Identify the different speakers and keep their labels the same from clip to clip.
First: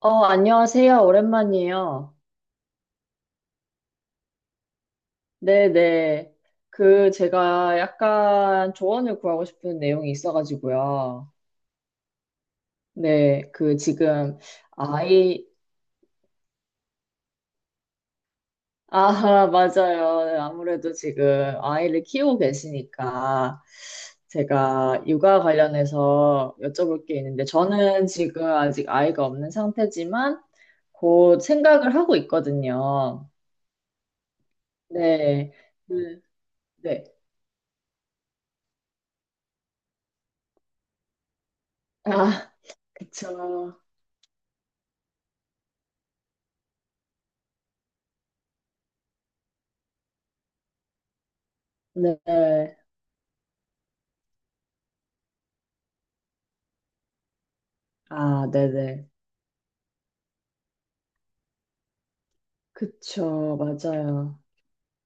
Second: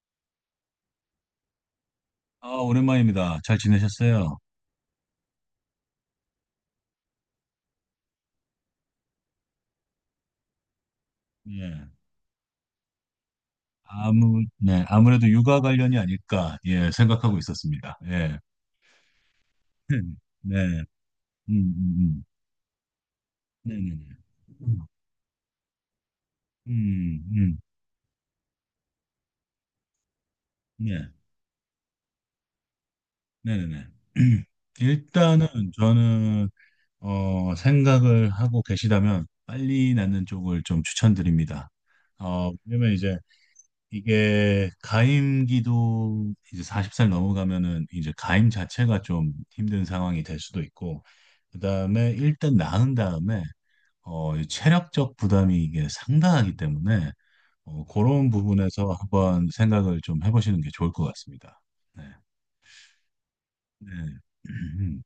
Speaker 1: 안녕하세요. 오랜만이에요.
Speaker 2: 아, 오랜만입니다. 잘 지내셨어요?
Speaker 1: 네네. 그, 제가 약간 조언을 구하고 싶은 내용이 있어가지고요.
Speaker 2: 예.
Speaker 1: 네, 그, 지금,
Speaker 2: 네, 아무래도
Speaker 1: 아이,
Speaker 2: 육아 관련이 아닐까, 예, 생각하고 있었습니다. 예.
Speaker 1: 아, 맞아요.
Speaker 2: 네.
Speaker 1: 아무래도
Speaker 2: 음,
Speaker 1: 지금
Speaker 2: 음,
Speaker 1: 아이를
Speaker 2: 음.
Speaker 1: 키우고 계시니까,
Speaker 2: 네네네.
Speaker 1: 제가 육아 관련해서 여쭤볼 게
Speaker 2: 음,
Speaker 1: 있는데,
Speaker 2: 음,
Speaker 1: 저는 지금 아직 아이가 없는 상태지만,
Speaker 2: 네.
Speaker 1: 곧 생각을 하고 있거든요.
Speaker 2: 네네네. 일단은
Speaker 1: 네. 그,
Speaker 2: 저는,
Speaker 1: 네.
Speaker 2: 생각을 하고 계시다면 빨리 낳는 쪽을 좀 추천드립니다.
Speaker 1: 아,
Speaker 2: 왜냐면 이제
Speaker 1: 그쵸.
Speaker 2: 이게 가임기도 이제 40살 넘어가면은 이제 가임 자체가 좀 힘든 상황이 될 수도 있고, 그다음에 일단
Speaker 1: 네.
Speaker 2: 낳은 다음에 이 체력적 부담이 이게 상당하기 때문에 그런
Speaker 1: 아,
Speaker 2: 부분에서
Speaker 1: 네네.
Speaker 2: 한번 생각을 좀 해보시는 게 좋을 것 같습니다. 네.
Speaker 1: 그쵸,
Speaker 2: 네.
Speaker 1: 맞아요.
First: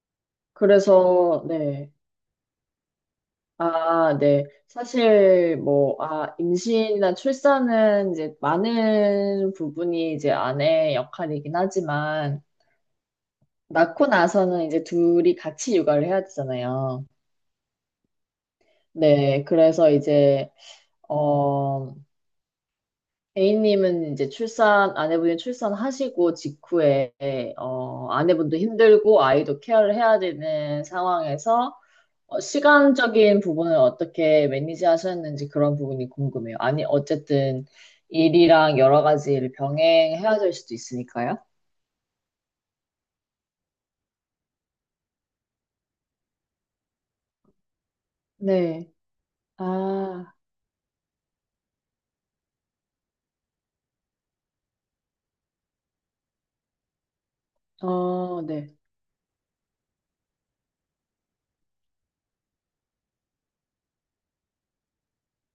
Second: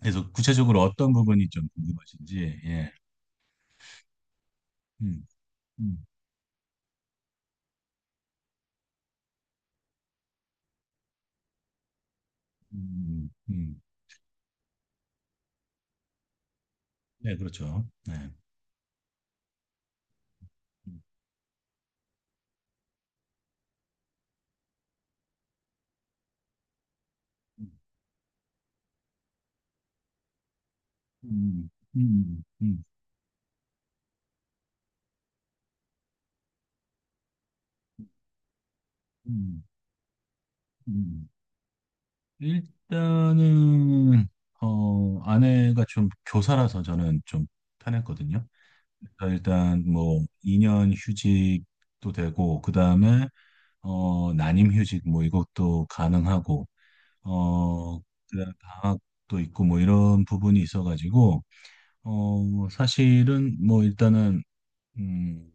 Speaker 2: 그래서 구체적으로 어떤
Speaker 1: 그래서,
Speaker 2: 부분이 좀
Speaker 1: 네.
Speaker 2: 궁금하신지? 예.
Speaker 1: 아, 네.
Speaker 2: 음,
Speaker 1: 사실, 뭐,
Speaker 2: 음,
Speaker 1: 아, 임신이나 출산은 이제 많은 부분이 이제 아내의 역할이긴 하지만,
Speaker 2: 음.
Speaker 1: 낳고 나서는 이제 둘이 같이 육아를 해야 되잖아요.
Speaker 2: 네, 그렇죠. 네.
Speaker 1: 네. 그래서 이제,
Speaker 2: 음,
Speaker 1: 어, A님은 이제 출산, 아내분이 출산하시고 직후에,
Speaker 2: 음,
Speaker 1: 아내분도 힘들고 아이도 케어를 해야 되는
Speaker 2: 음,
Speaker 1: 상황에서
Speaker 2: 음, 음,
Speaker 1: 시간적인 부분을 어떻게 매니지 하셨는지 그런 부분이 궁금해요. 아니, 어쨌든 일이랑 여러 가지를
Speaker 2: 음.
Speaker 1: 병행해야 될 수도
Speaker 2: 음.
Speaker 1: 있으니까요.
Speaker 2: 일단은 아내가 좀 교사라서 저는 좀 편했거든요.
Speaker 1: 네.
Speaker 2: 그러니까 일단 뭐
Speaker 1: 아,
Speaker 2: 2년 휴직도 되고 그다음에 난임 휴직 뭐 이것도 가능하고 어
Speaker 1: 어,
Speaker 2: 그다음에
Speaker 1: 네.
Speaker 2: 방학도 있고 뭐 이런 부분이 있어가지고 사실은 뭐 일단은 음,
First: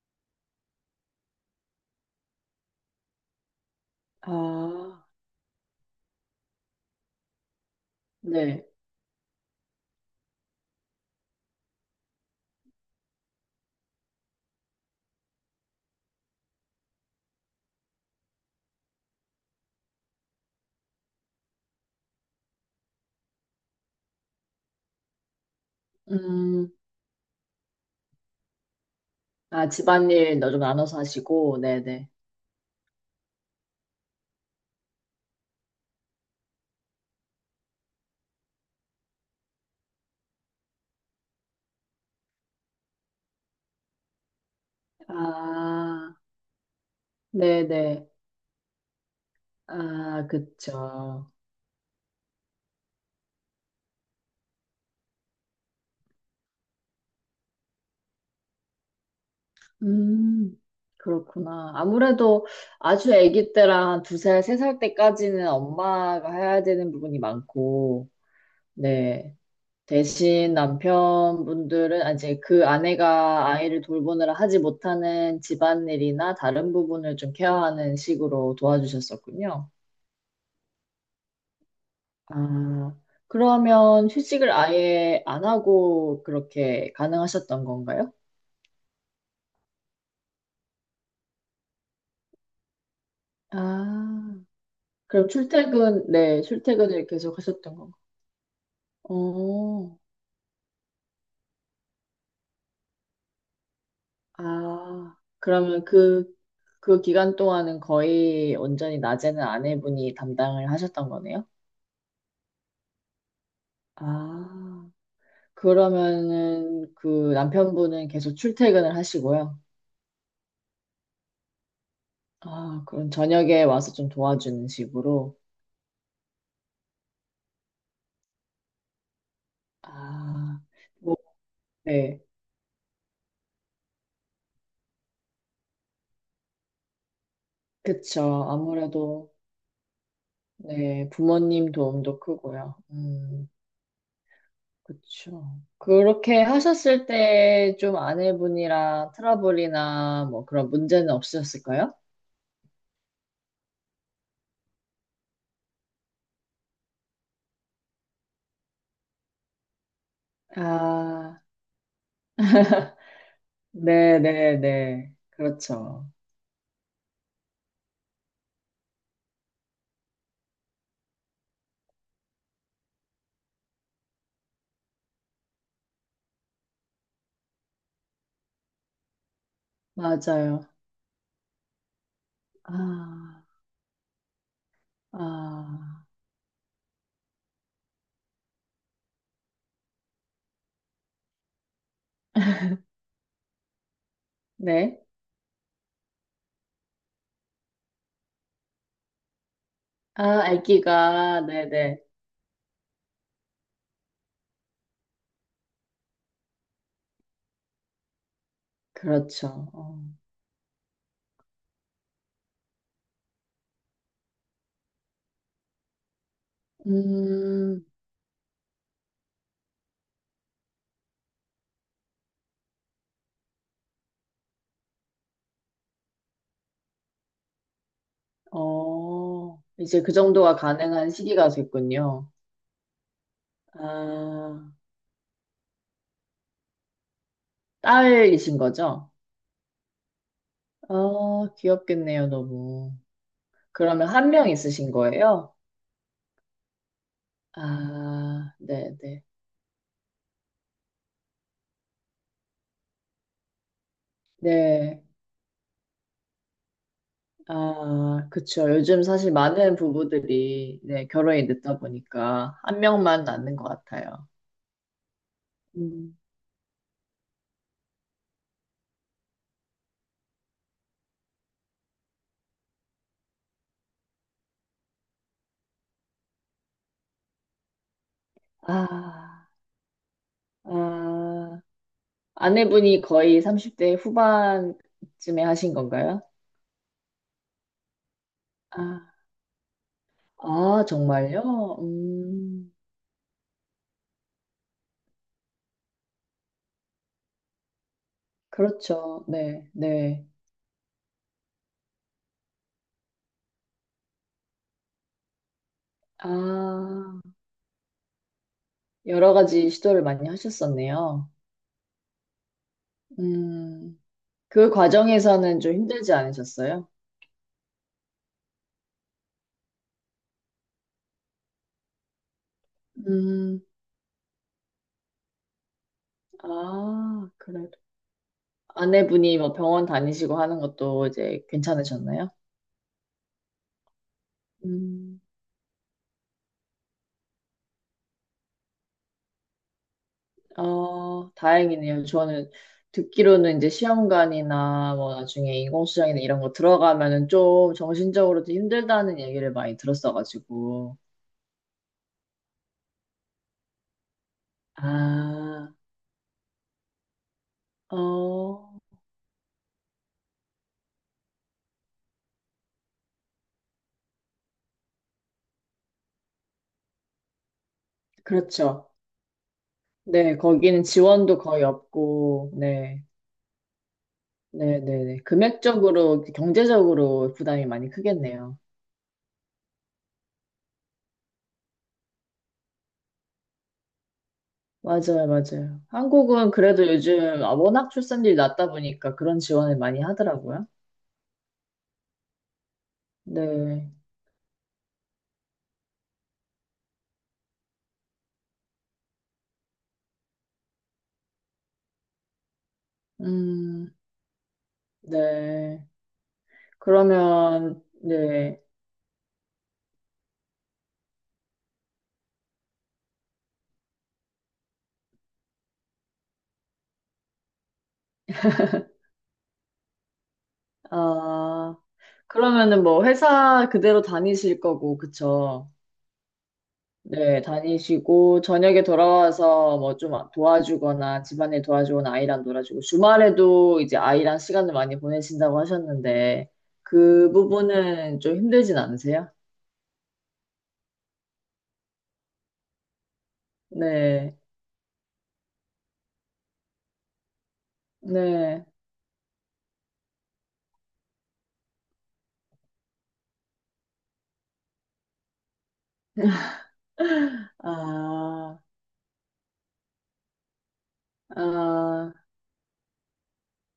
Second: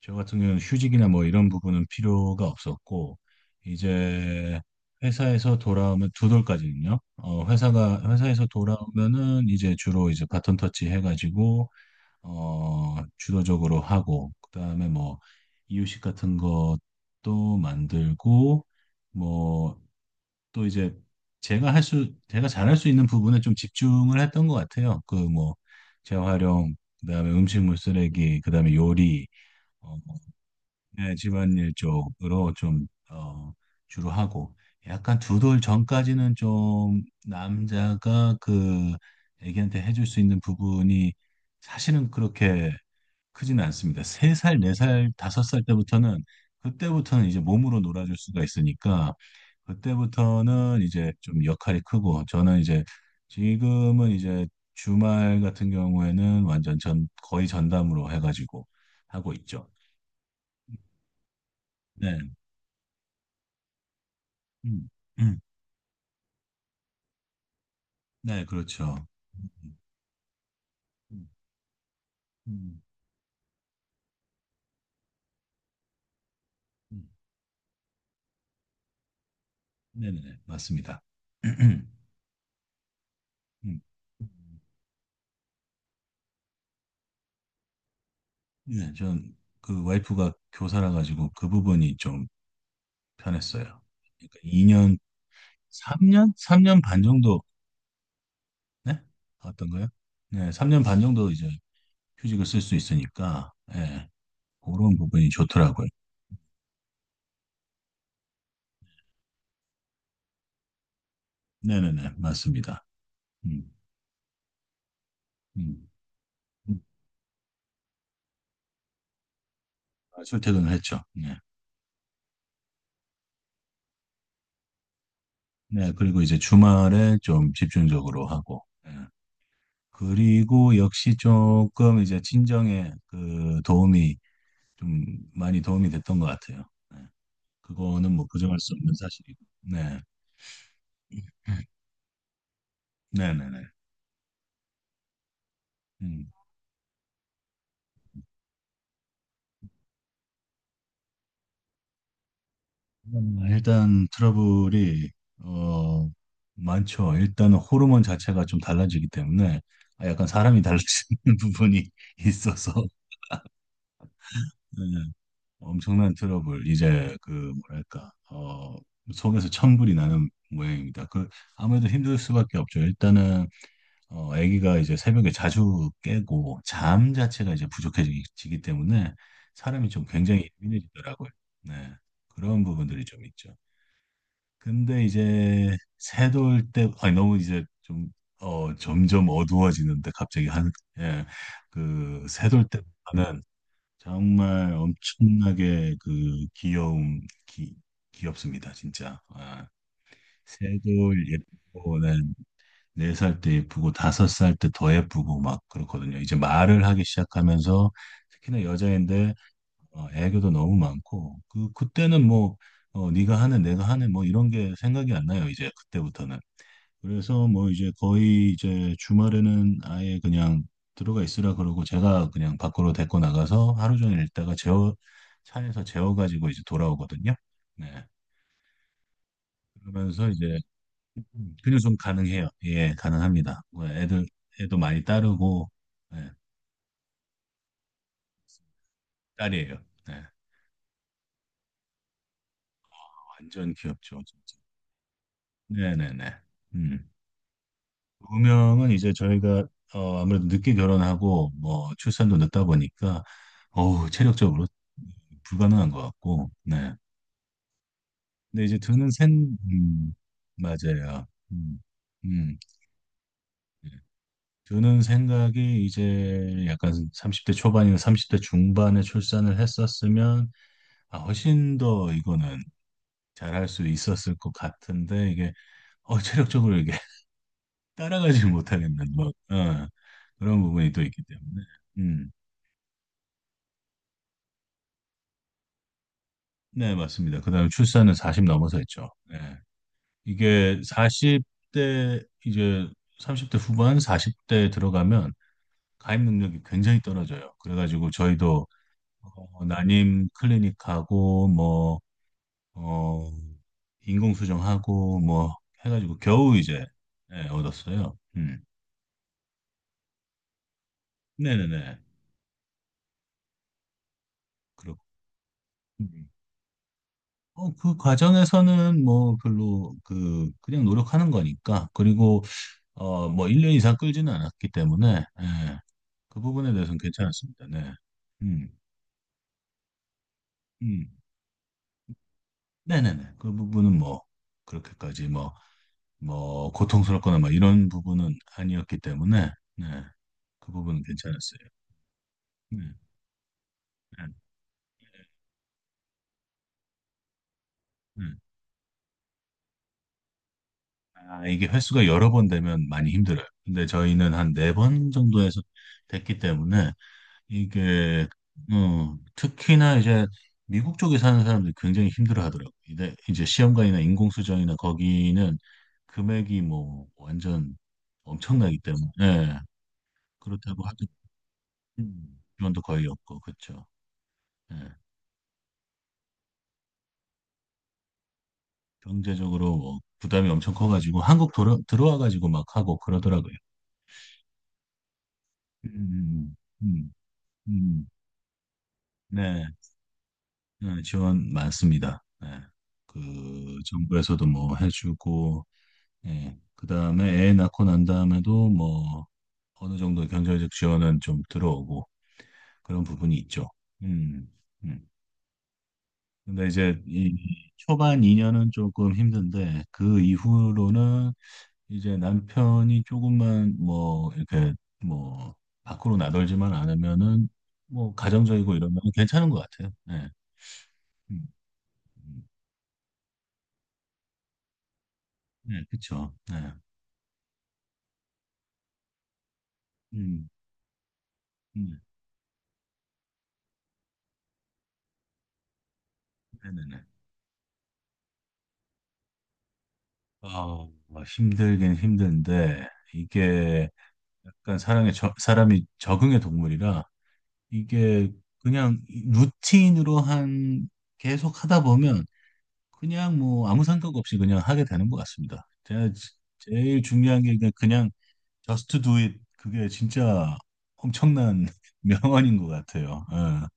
Speaker 2: 저 같은 경우는 휴직이나 뭐 이런 부분은 필요가 없었고 이제
Speaker 1: 아,
Speaker 2: 회사에서 돌아오면 두 돌까지는요. 어 회사가 회사에서
Speaker 1: 네.
Speaker 2: 돌아오면은 이제 주로 이제 바톤 터치 해가지고 주도적으로 하고 그다음에 뭐 이유식 같은 것도 만들고 뭐 또 이제 제가 잘할 수 있는 부분에 좀 집중을 했던 것 같아요. 그 뭐
Speaker 1: 음,
Speaker 2: 재활용, 그다음에 음식물 쓰레기, 그다음에 요리,
Speaker 1: 아,
Speaker 2: 어,
Speaker 1: 집안일 너 좀 나눠서
Speaker 2: 네,
Speaker 1: 하시고,
Speaker 2: 집안일
Speaker 1: 네네.
Speaker 2: 쪽으로 좀, 주로 하고, 약간 두 돌 전까지는 좀 남자가 그 애기한테 해줄 수 있는 부분이 사실은 그렇게 크지는 않습니다. 세 살, 네 살, 다섯 살
Speaker 1: 아,
Speaker 2: 때부터는, 그때부터는 이제 몸으로
Speaker 1: 네네.
Speaker 2: 놀아줄 수가 있으니까,
Speaker 1: 아,
Speaker 2: 그때부터는 이제
Speaker 1: 그쵸.
Speaker 2: 좀 역할이 크고, 저는 이제 지금은 이제 주말 같은 경우에는 완전 거의 전담으로 해가지고 하고 있죠.
Speaker 1: 음, 그렇구나.
Speaker 2: 네.
Speaker 1: 아무래도 아주 아기 때랑 한 두 살, 세 살
Speaker 2: 음, 음.
Speaker 1: 때까지는 엄마가 해야 되는 부분이 많고,
Speaker 2: 네, 그렇죠.
Speaker 1: 네.
Speaker 2: 음,
Speaker 1: 대신 남편분들은 아, 이제 그
Speaker 2: 음,
Speaker 1: 아내가 아이를 돌보느라 하지 못하는 집안일이나 다른
Speaker 2: 음.
Speaker 1: 부분을 좀 케어하는 식으로 도와주셨었군요.
Speaker 2: 네네, 맞습니다.
Speaker 1: 아,
Speaker 2: 음.
Speaker 1: 그러면 휴직을 아예 안 하고 그렇게 가능하셨던 건가요?
Speaker 2: 네, 전 그 와이프가 교사라 가지고 그 부분이 좀 편했어요.
Speaker 1: 아,
Speaker 2: 그러니까 2년,
Speaker 1: 그럼 출퇴근,
Speaker 2: 3년?
Speaker 1: 네,
Speaker 2: 3년 반
Speaker 1: 출퇴근을 계속
Speaker 2: 정도,
Speaker 1: 하셨던 건가요?
Speaker 2: 네? 어떤가요?
Speaker 1: 어,
Speaker 2: 네, 3년 반 정도 이제 휴직을 쓸 수 있으니까, 예, 그런
Speaker 1: 아,
Speaker 2: 부분이
Speaker 1: 그러면
Speaker 2: 좋더라고요.
Speaker 1: 그, 그 기간 동안은 거의 온전히 낮에는 아내분이 담당을 하셨던 거네요?
Speaker 2: 네네네, 맞습니다. 음,
Speaker 1: 아,
Speaker 2: 음. 음.
Speaker 1: 그러면은 그 남편분은 계속 출퇴근을 하시고요.
Speaker 2: 아, 출퇴근을 했죠. 네.
Speaker 1: 아, 그럼 저녁에 와서 좀 도와주는 식으로.
Speaker 2: 네, 그리고 이제 주말에 좀 집중적으로 하고, 예.
Speaker 1: 아,
Speaker 2: 그리고
Speaker 1: 뭐,
Speaker 2: 역시 조금
Speaker 1: 네,
Speaker 2: 이제 친정에 그 도움이 좀 많이 도움이 됐던 것 같아요. 네. 그거는 뭐
Speaker 1: 그쵸.
Speaker 2: 부정할 수 없는
Speaker 1: 아무래도,
Speaker 2: 사실이고. 네,
Speaker 1: 네, 부모님 도움도 크고요.
Speaker 2: 네, 네,
Speaker 1: 음.
Speaker 2: 네.
Speaker 1: 그쵸.
Speaker 2: 음.
Speaker 1: 그렇게 하셨을 때 좀 아내분이랑 트러블이나 뭐 그런 문제는 없으셨을까요?
Speaker 2: 일단 트러블이 어 많죠. 일단은 호르몬 자체가 좀 달라지기 때문에 아, 약간 사람이 달라지는
Speaker 1: 아,
Speaker 2: 부분이 있어서 네.
Speaker 1: 네네네. 그렇죠.
Speaker 2: 엄청난 트러블. 이제 그 뭐랄까, 속에서 천불이 나는 모양입니다. 그 아무래도 힘들 수밖에 없죠. 일단은 아기가 이제 새벽에 자주 깨고 잠 자체가 이제 부족해지기 때문에 사람이 좀 굉장히
Speaker 1: 맞아요.
Speaker 2: 예민해지더라고요. 네. 그런 부분들이 좀
Speaker 1: 아,
Speaker 2: 있죠. 근데 이제
Speaker 1: 아,
Speaker 2: 새돌 때, 아니, 너무 이제 좀, 점점 어두워지는데 갑자기 한, 예, 그 새돌 때보다는 정말
Speaker 1: 네.
Speaker 2: 엄청나게 그 귀여움, 귀, 귀엽습니다. 진짜. 아,
Speaker 1: 아,
Speaker 2: 새돌
Speaker 1: 아기가,
Speaker 2: 예쁘고,
Speaker 1: 네네.
Speaker 2: 네. 네 살 때 예쁘고 다섯 살 때 더 예쁘고 막 그렇거든요. 이제 말을 하기 시작하면서 특히나 여자인데
Speaker 1: 그렇죠. 어.
Speaker 2: 애교도 너무 많고, 그때는 뭐 네가 하는 내가 하는 뭐 이런 게 생각이 안 나요. 이제 그때부터는. 그래서 뭐
Speaker 1: 음,
Speaker 2: 이제 거의 이제 주말에는 아예 그냥 들어가 있으라 그러고, 제가 그냥 밖으로 데리고 나가서 하루 종일 있다가 재워 차에서 재워 가지고 이제 돌아오거든요. 네.
Speaker 1: 어, 이제 그
Speaker 2: 그러면서
Speaker 1: 정도가
Speaker 2: 이제
Speaker 1: 가능한 시기가
Speaker 2: 근육 좀
Speaker 1: 됐군요.
Speaker 2: 가능해요. 예, 가능합니다. 뭐
Speaker 1: 아,
Speaker 2: 애도 많이 따르고, 예,
Speaker 1: 딸이신 거죠?
Speaker 2: 딸이에요. 네,
Speaker 1: 아, 귀엽겠네요, 너무.
Speaker 2: 완전
Speaker 1: 그러면
Speaker 2: 귀엽죠,
Speaker 1: 한 명
Speaker 2: 진짜.
Speaker 1: 있으신 거예요?
Speaker 2: 네네네. 음.
Speaker 1: 아,
Speaker 2: 우명은
Speaker 1: 네,
Speaker 2: 이제
Speaker 1: 네.
Speaker 2: 저희가, 아무래도 늦게 결혼하고, 뭐, 출산도 늦다 보니까, 어우, 체력적으로
Speaker 1: 네.
Speaker 2: 불가능한 것 같고, 네.
Speaker 1: 아,
Speaker 2: 근데
Speaker 1: 그쵸.
Speaker 2: 이제
Speaker 1: 요즘 사실 많은 부부들이 네,
Speaker 2: 맞아요.
Speaker 1: 결혼이 늦다
Speaker 2: 음, 음.
Speaker 1: 보니까 한 명만 낳는 것
Speaker 2: 네.
Speaker 1: 같아요.
Speaker 2: 드는 생각이
Speaker 1: 음.
Speaker 2: 이제 약간 30대 초반이나 30대 중반에 출산을 했었으면, 아, 훨씬 더 이거는 잘할 수 있었을 것 같은데, 이게 체력적으로 이게 따라가지 못하겠는, 뭐
Speaker 1: 아,
Speaker 2: 그런 부분이 또 있기
Speaker 1: 아,
Speaker 2: 때문에. 음,
Speaker 1: 아내분이 거의 30대 후반쯤에 하신 건가요?
Speaker 2: 네, 맞습니다. 그다음에 출산은 40 넘어서 했죠.
Speaker 1: 아,
Speaker 2: 네. 이게
Speaker 1: 아,
Speaker 2: 사십
Speaker 1: 정말요?
Speaker 2: 대, 이제 30대 후반 40대 들어가면 가입 능력이 굉장히 떨어져요. 그래가지고 저희도
Speaker 1: 그렇죠. 네, 네.
Speaker 2: 난임 클리닉하고, 뭐 어, 인공수정하고 뭐 해가지고 겨우 이제,
Speaker 1: 아,
Speaker 2: 예, 얻었어요. 음.
Speaker 1: 여러 가지 시도를 많이 하셨었네요.
Speaker 2: 네네네.
Speaker 1: 음. 그
Speaker 2: 그렇고.
Speaker 1: 과정에서는 좀 힘들지
Speaker 2: 음.
Speaker 1: 않으셨어요?
Speaker 2: 그 과정에서는 뭐 별로, 그 그냥 노력하는 거니까, 그리고 뭐
Speaker 1: 음,
Speaker 2: 1년 이상 끌지는 않았기 때문에, 예, 그 부분에 대해서는
Speaker 1: 아,
Speaker 2: 괜찮았습니다.
Speaker 1: 그래도.
Speaker 2: 네. 음.
Speaker 1: 아내분이 뭐 병원 다니시고 하는
Speaker 2: 음.
Speaker 1: 것도 이제 괜찮으셨나요?
Speaker 2: 네네네. 그 부분은 뭐
Speaker 1: 음,
Speaker 2: 그렇게까지 뭐 고통스럽거나 막 이런 부분은 아니었기 때문에, 네. 그 부분은
Speaker 1: 어,
Speaker 2: 괜찮았어요.
Speaker 1: 다행이네요. 저는
Speaker 2: 네.
Speaker 1: 듣기로는 이제
Speaker 2: 네.
Speaker 1: 시험관이나 뭐 나중에 인공수정이나 이런 거 들어가면은 좀
Speaker 2: 네.
Speaker 1: 정신적으로도 힘들다는 얘기를 많이 들었어가지고.
Speaker 2: 아, 이게 횟수가 여러 번 되면 많이 힘들어요. 근데 저희는 한 네 번 정도에서
Speaker 1: 아,
Speaker 2: 됐기 때문에 이게
Speaker 1: 어,
Speaker 2: 특히나 이제 미국 쪽에 사는 사람들이 굉장히 힘들어 하더라고요. 근데 이제 시험관이나 인공수정이나 거기는 금액이 뭐 완전 엄청나기
Speaker 1: 그렇죠.
Speaker 2: 때문에, 예,
Speaker 1: 네, 거기는
Speaker 2: 그렇다고 하죠.
Speaker 1: 지원도 거의 없고,
Speaker 2: 지원도
Speaker 1: 네.
Speaker 2: 거의 없고 그렇죠. 예,
Speaker 1: 네네네. 금액적으로, 경제적으로 부담이 많이 크겠네요.
Speaker 2: 경제적으로 뭐 부담이 엄청 커가지고 한국 들어와가지고 막 하고 그러더라고요.
Speaker 1: 맞아요, 맞아요. 한국은
Speaker 2: 음,
Speaker 1: 그래도
Speaker 2: 음,
Speaker 1: 요즘 아,
Speaker 2: 음,
Speaker 1: 워낙
Speaker 2: 음.
Speaker 1: 출산율이 낮다 보니까 그런
Speaker 2: 네.
Speaker 1: 지원을 많이 하더라고요.
Speaker 2: 네, 지원 많습니다. 네. 그
Speaker 1: 네.
Speaker 2: 정부에서도 뭐 해주고, 예. 그다음에 애 낳고 난 다음에도 뭐 어느 정도 경제적 지원은 좀 들어오고, 그런 부분이 있죠.
Speaker 1: 음,
Speaker 2: 음, 음.
Speaker 1: 네.
Speaker 2: 근데 이제 이
Speaker 1: 그러면,
Speaker 2: 초반
Speaker 1: 네.
Speaker 2: 2년은 조금 힘든데 그 이후로는 이제 남편이 조금만 뭐 이렇게 뭐 밖으로 나돌지만 않으면은 뭐 가정적이고 이러면 괜찮은 것 같아요. 네. 음,
Speaker 1: 아,
Speaker 2: 음.
Speaker 1: 그러면은 뭐 회사 그대로 다니실 거고, 그쵸?
Speaker 2: 네, 그쵸. 네.
Speaker 1: 네, 다니시고, 저녁에 돌아와서 뭐 좀
Speaker 2: 음,
Speaker 1: 도와주거나, 집안일
Speaker 2: 음,
Speaker 1: 도와주거나, 아이랑 놀아주고, 주말에도 이제 아이랑 시간을 많이 보내신다고 하셨는데,
Speaker 2: 네네네.
Speaker 1: 그 부분은 좀 힘들진 않으세요?
Speaker 2: 뭐 힘들긴 힘든데, 이게
Speaker 1: 네,
Speaker 2: 약간 사람이 적응의 동물이라, 이게
Speaker 1: 네.
Speaker 2: 그냥 루틴으로 한, 계속 하다 보면, 그냥 뭐 아무 생각 없이 그냥 하게 되는 것 같습니다. 제일 중요한 게 그냥
Speaker 1: 아,
Speaker 2: just do it. 그게 진짜 엄청난
Speaker 1: 아,
Speaker 2: 명언인 것 같아요.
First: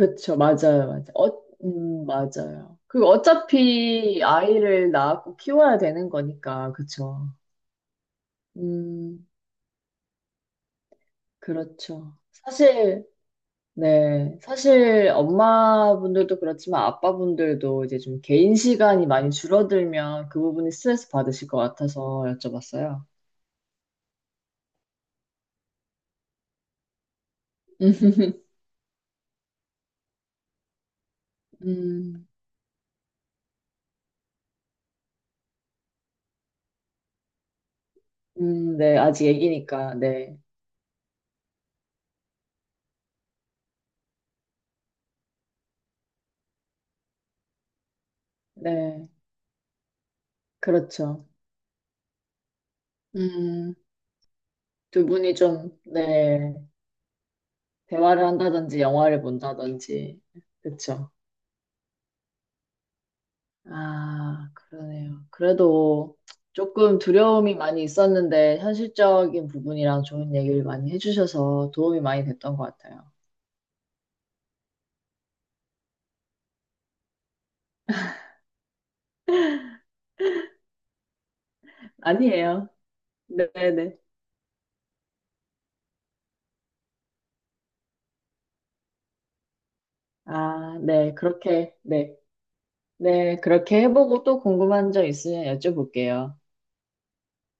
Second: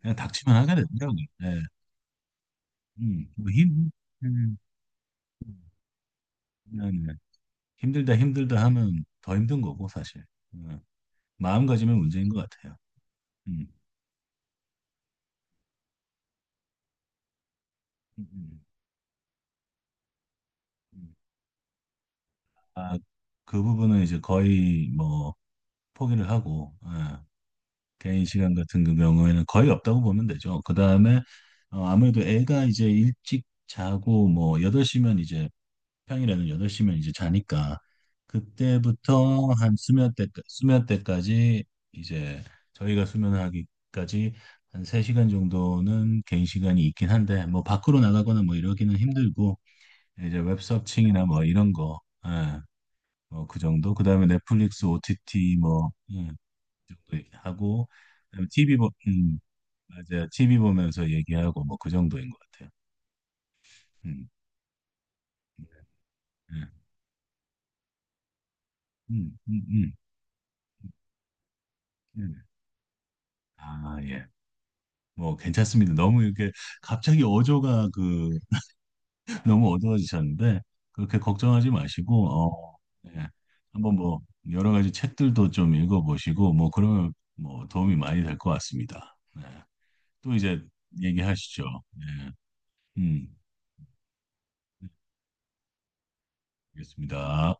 Speaker 2: 그냥 닥치면 하게
Speaker 1: 맞아요, 맞아요.
Speaker 2: 되더라고요.
Speaker 1: 어,
Speaker 2: 네.
Speaker 1: 맞아요. 그리고
Speaker 2: 음, 뭐 힘,
Speaker 1: 어차피
Speaker 2: 음.
Speaker 1: 아이를 낳고
Speaker 2: 음.
Speaker 1: 키워야 되는 거니까,
Speaker 2: 네네.
Speaker 1: 그쵸.
Speaker 2: 힘들다 힘들다 하면
Speaker 1: 음,
Speaker 2: 더 힘든 거고 사실. 어, 마음가짐의
Speaker 1: 그렇죠.
Speaker 2: 문제인 것 같아요.
Speaker 1: 사실,
Speaker 2: 음.
Speaker 1: 네, 사실 엄마분들도 그렇지만 아빠분들도 이제 좀
Speaker 2: 음,
Speaker 1: 개인
Speaker 2: 음,
Speaker 1: 시간이 많이 줄어들면 그 부분이 스트레스
Speaker 2: 음.
Speaker 1: 받으실 것 같아서
Speaker 2: 아,
Speaker 1: 여쭤봤어요.
Speaker 2: 그 부분은 이제 거의 뭐 포기를 하고, 개인 시간 같은 그 경우에는 거의 없다고 보면 되죠. 그 다음에 아무래도
Speaker 1: 음,
Speaker 2: 애가 이제 일찍 자고 뭐 8시면 이제, 평일에는 8시면 이제 자니까
Speaker 1: 네, 아직
Speaker 2: 그때부터 한
Speaker 1: 애기니까,
Speaker 2: 수면 때
Speaker 1: 네,
Speaker 2: 수면 때까지, 이제 저희가 수면하기까지 한 3시간 정도는 개인 시간이 있긴 한데, 뭐 밖으로 나가거나 뭐 이러기는
Speaker 1: 네,
Speaker 2: 힘들고, 이제
Speaker 1: 그렇죠.
Speaker 2: 웹서칭이나 뭐 이런 거, 예, 뭐그
Speaker 1: 음,
Speaker 2: 정도. 그다음에 넷플릭스
Speaker 1: 두 분이
Speaker 2: OTT
Speaker 1: 좀,
Speaker 2: 뭐, 예,
Speaker 1: 네,
Speaker 2: 그 정도 하고.
Speaker 1: 대화를
Speaker 2: 그다음에 TV
Speaker 1: 한다든지
Speaker 2: 보
Speaker 1: 영화를 본다든지,
Speaker 2: 맞아요. 티비 보면서
Speaker 1: 그렇죠.
Speaker 2: 얘기하고 뭐 그 정도인 것 같아요. 음.
Speaker 1: 아, 그러네요. 그래도
Speaker 2: 예.
Speaker 1: 조금 두려움이 많이 있었는데
Speaker 2: 음,
Speaker 1: 현실적인
Speaker 2: 음, 음.
Speaker 1: 부분이랑 좋은 얘기를 많이 해주셔서 도움이 많이
Speaker 2: 예.
Speaker 1: 됐던 것 같아요.
Speaker 2: 아, 예. 뭐 괜찮습니다. 너무 이렇게 갑자기 어조가 그 너무 어두워지셨는데, 그렇게 걱정하지 마시고,
Speaker 1: 아니에요.
Speaker 2: 예. 한번
Speaker 1: 네네.
Speaker 2: 뭐 여러 가지 책들도 좀 읽어보시고, 뭐 그러면 뭐 도움이 많이 될 것 같습니다. 네. 또 이제
Speaker 1: 아, 네.
Speaker 2: 얘기하시죠.
Speaker 1: 그렇게,
Speaker 2: 네.
Speaker 1: 네.
Speaker 2: 음,
Speaker 1: 네. 그렇게 해보고 또
Speaker 2: 네,
Speaker 1: 궁금한 점 있으면 여쭤볼게요.
Speaker 2: 알겠습니다.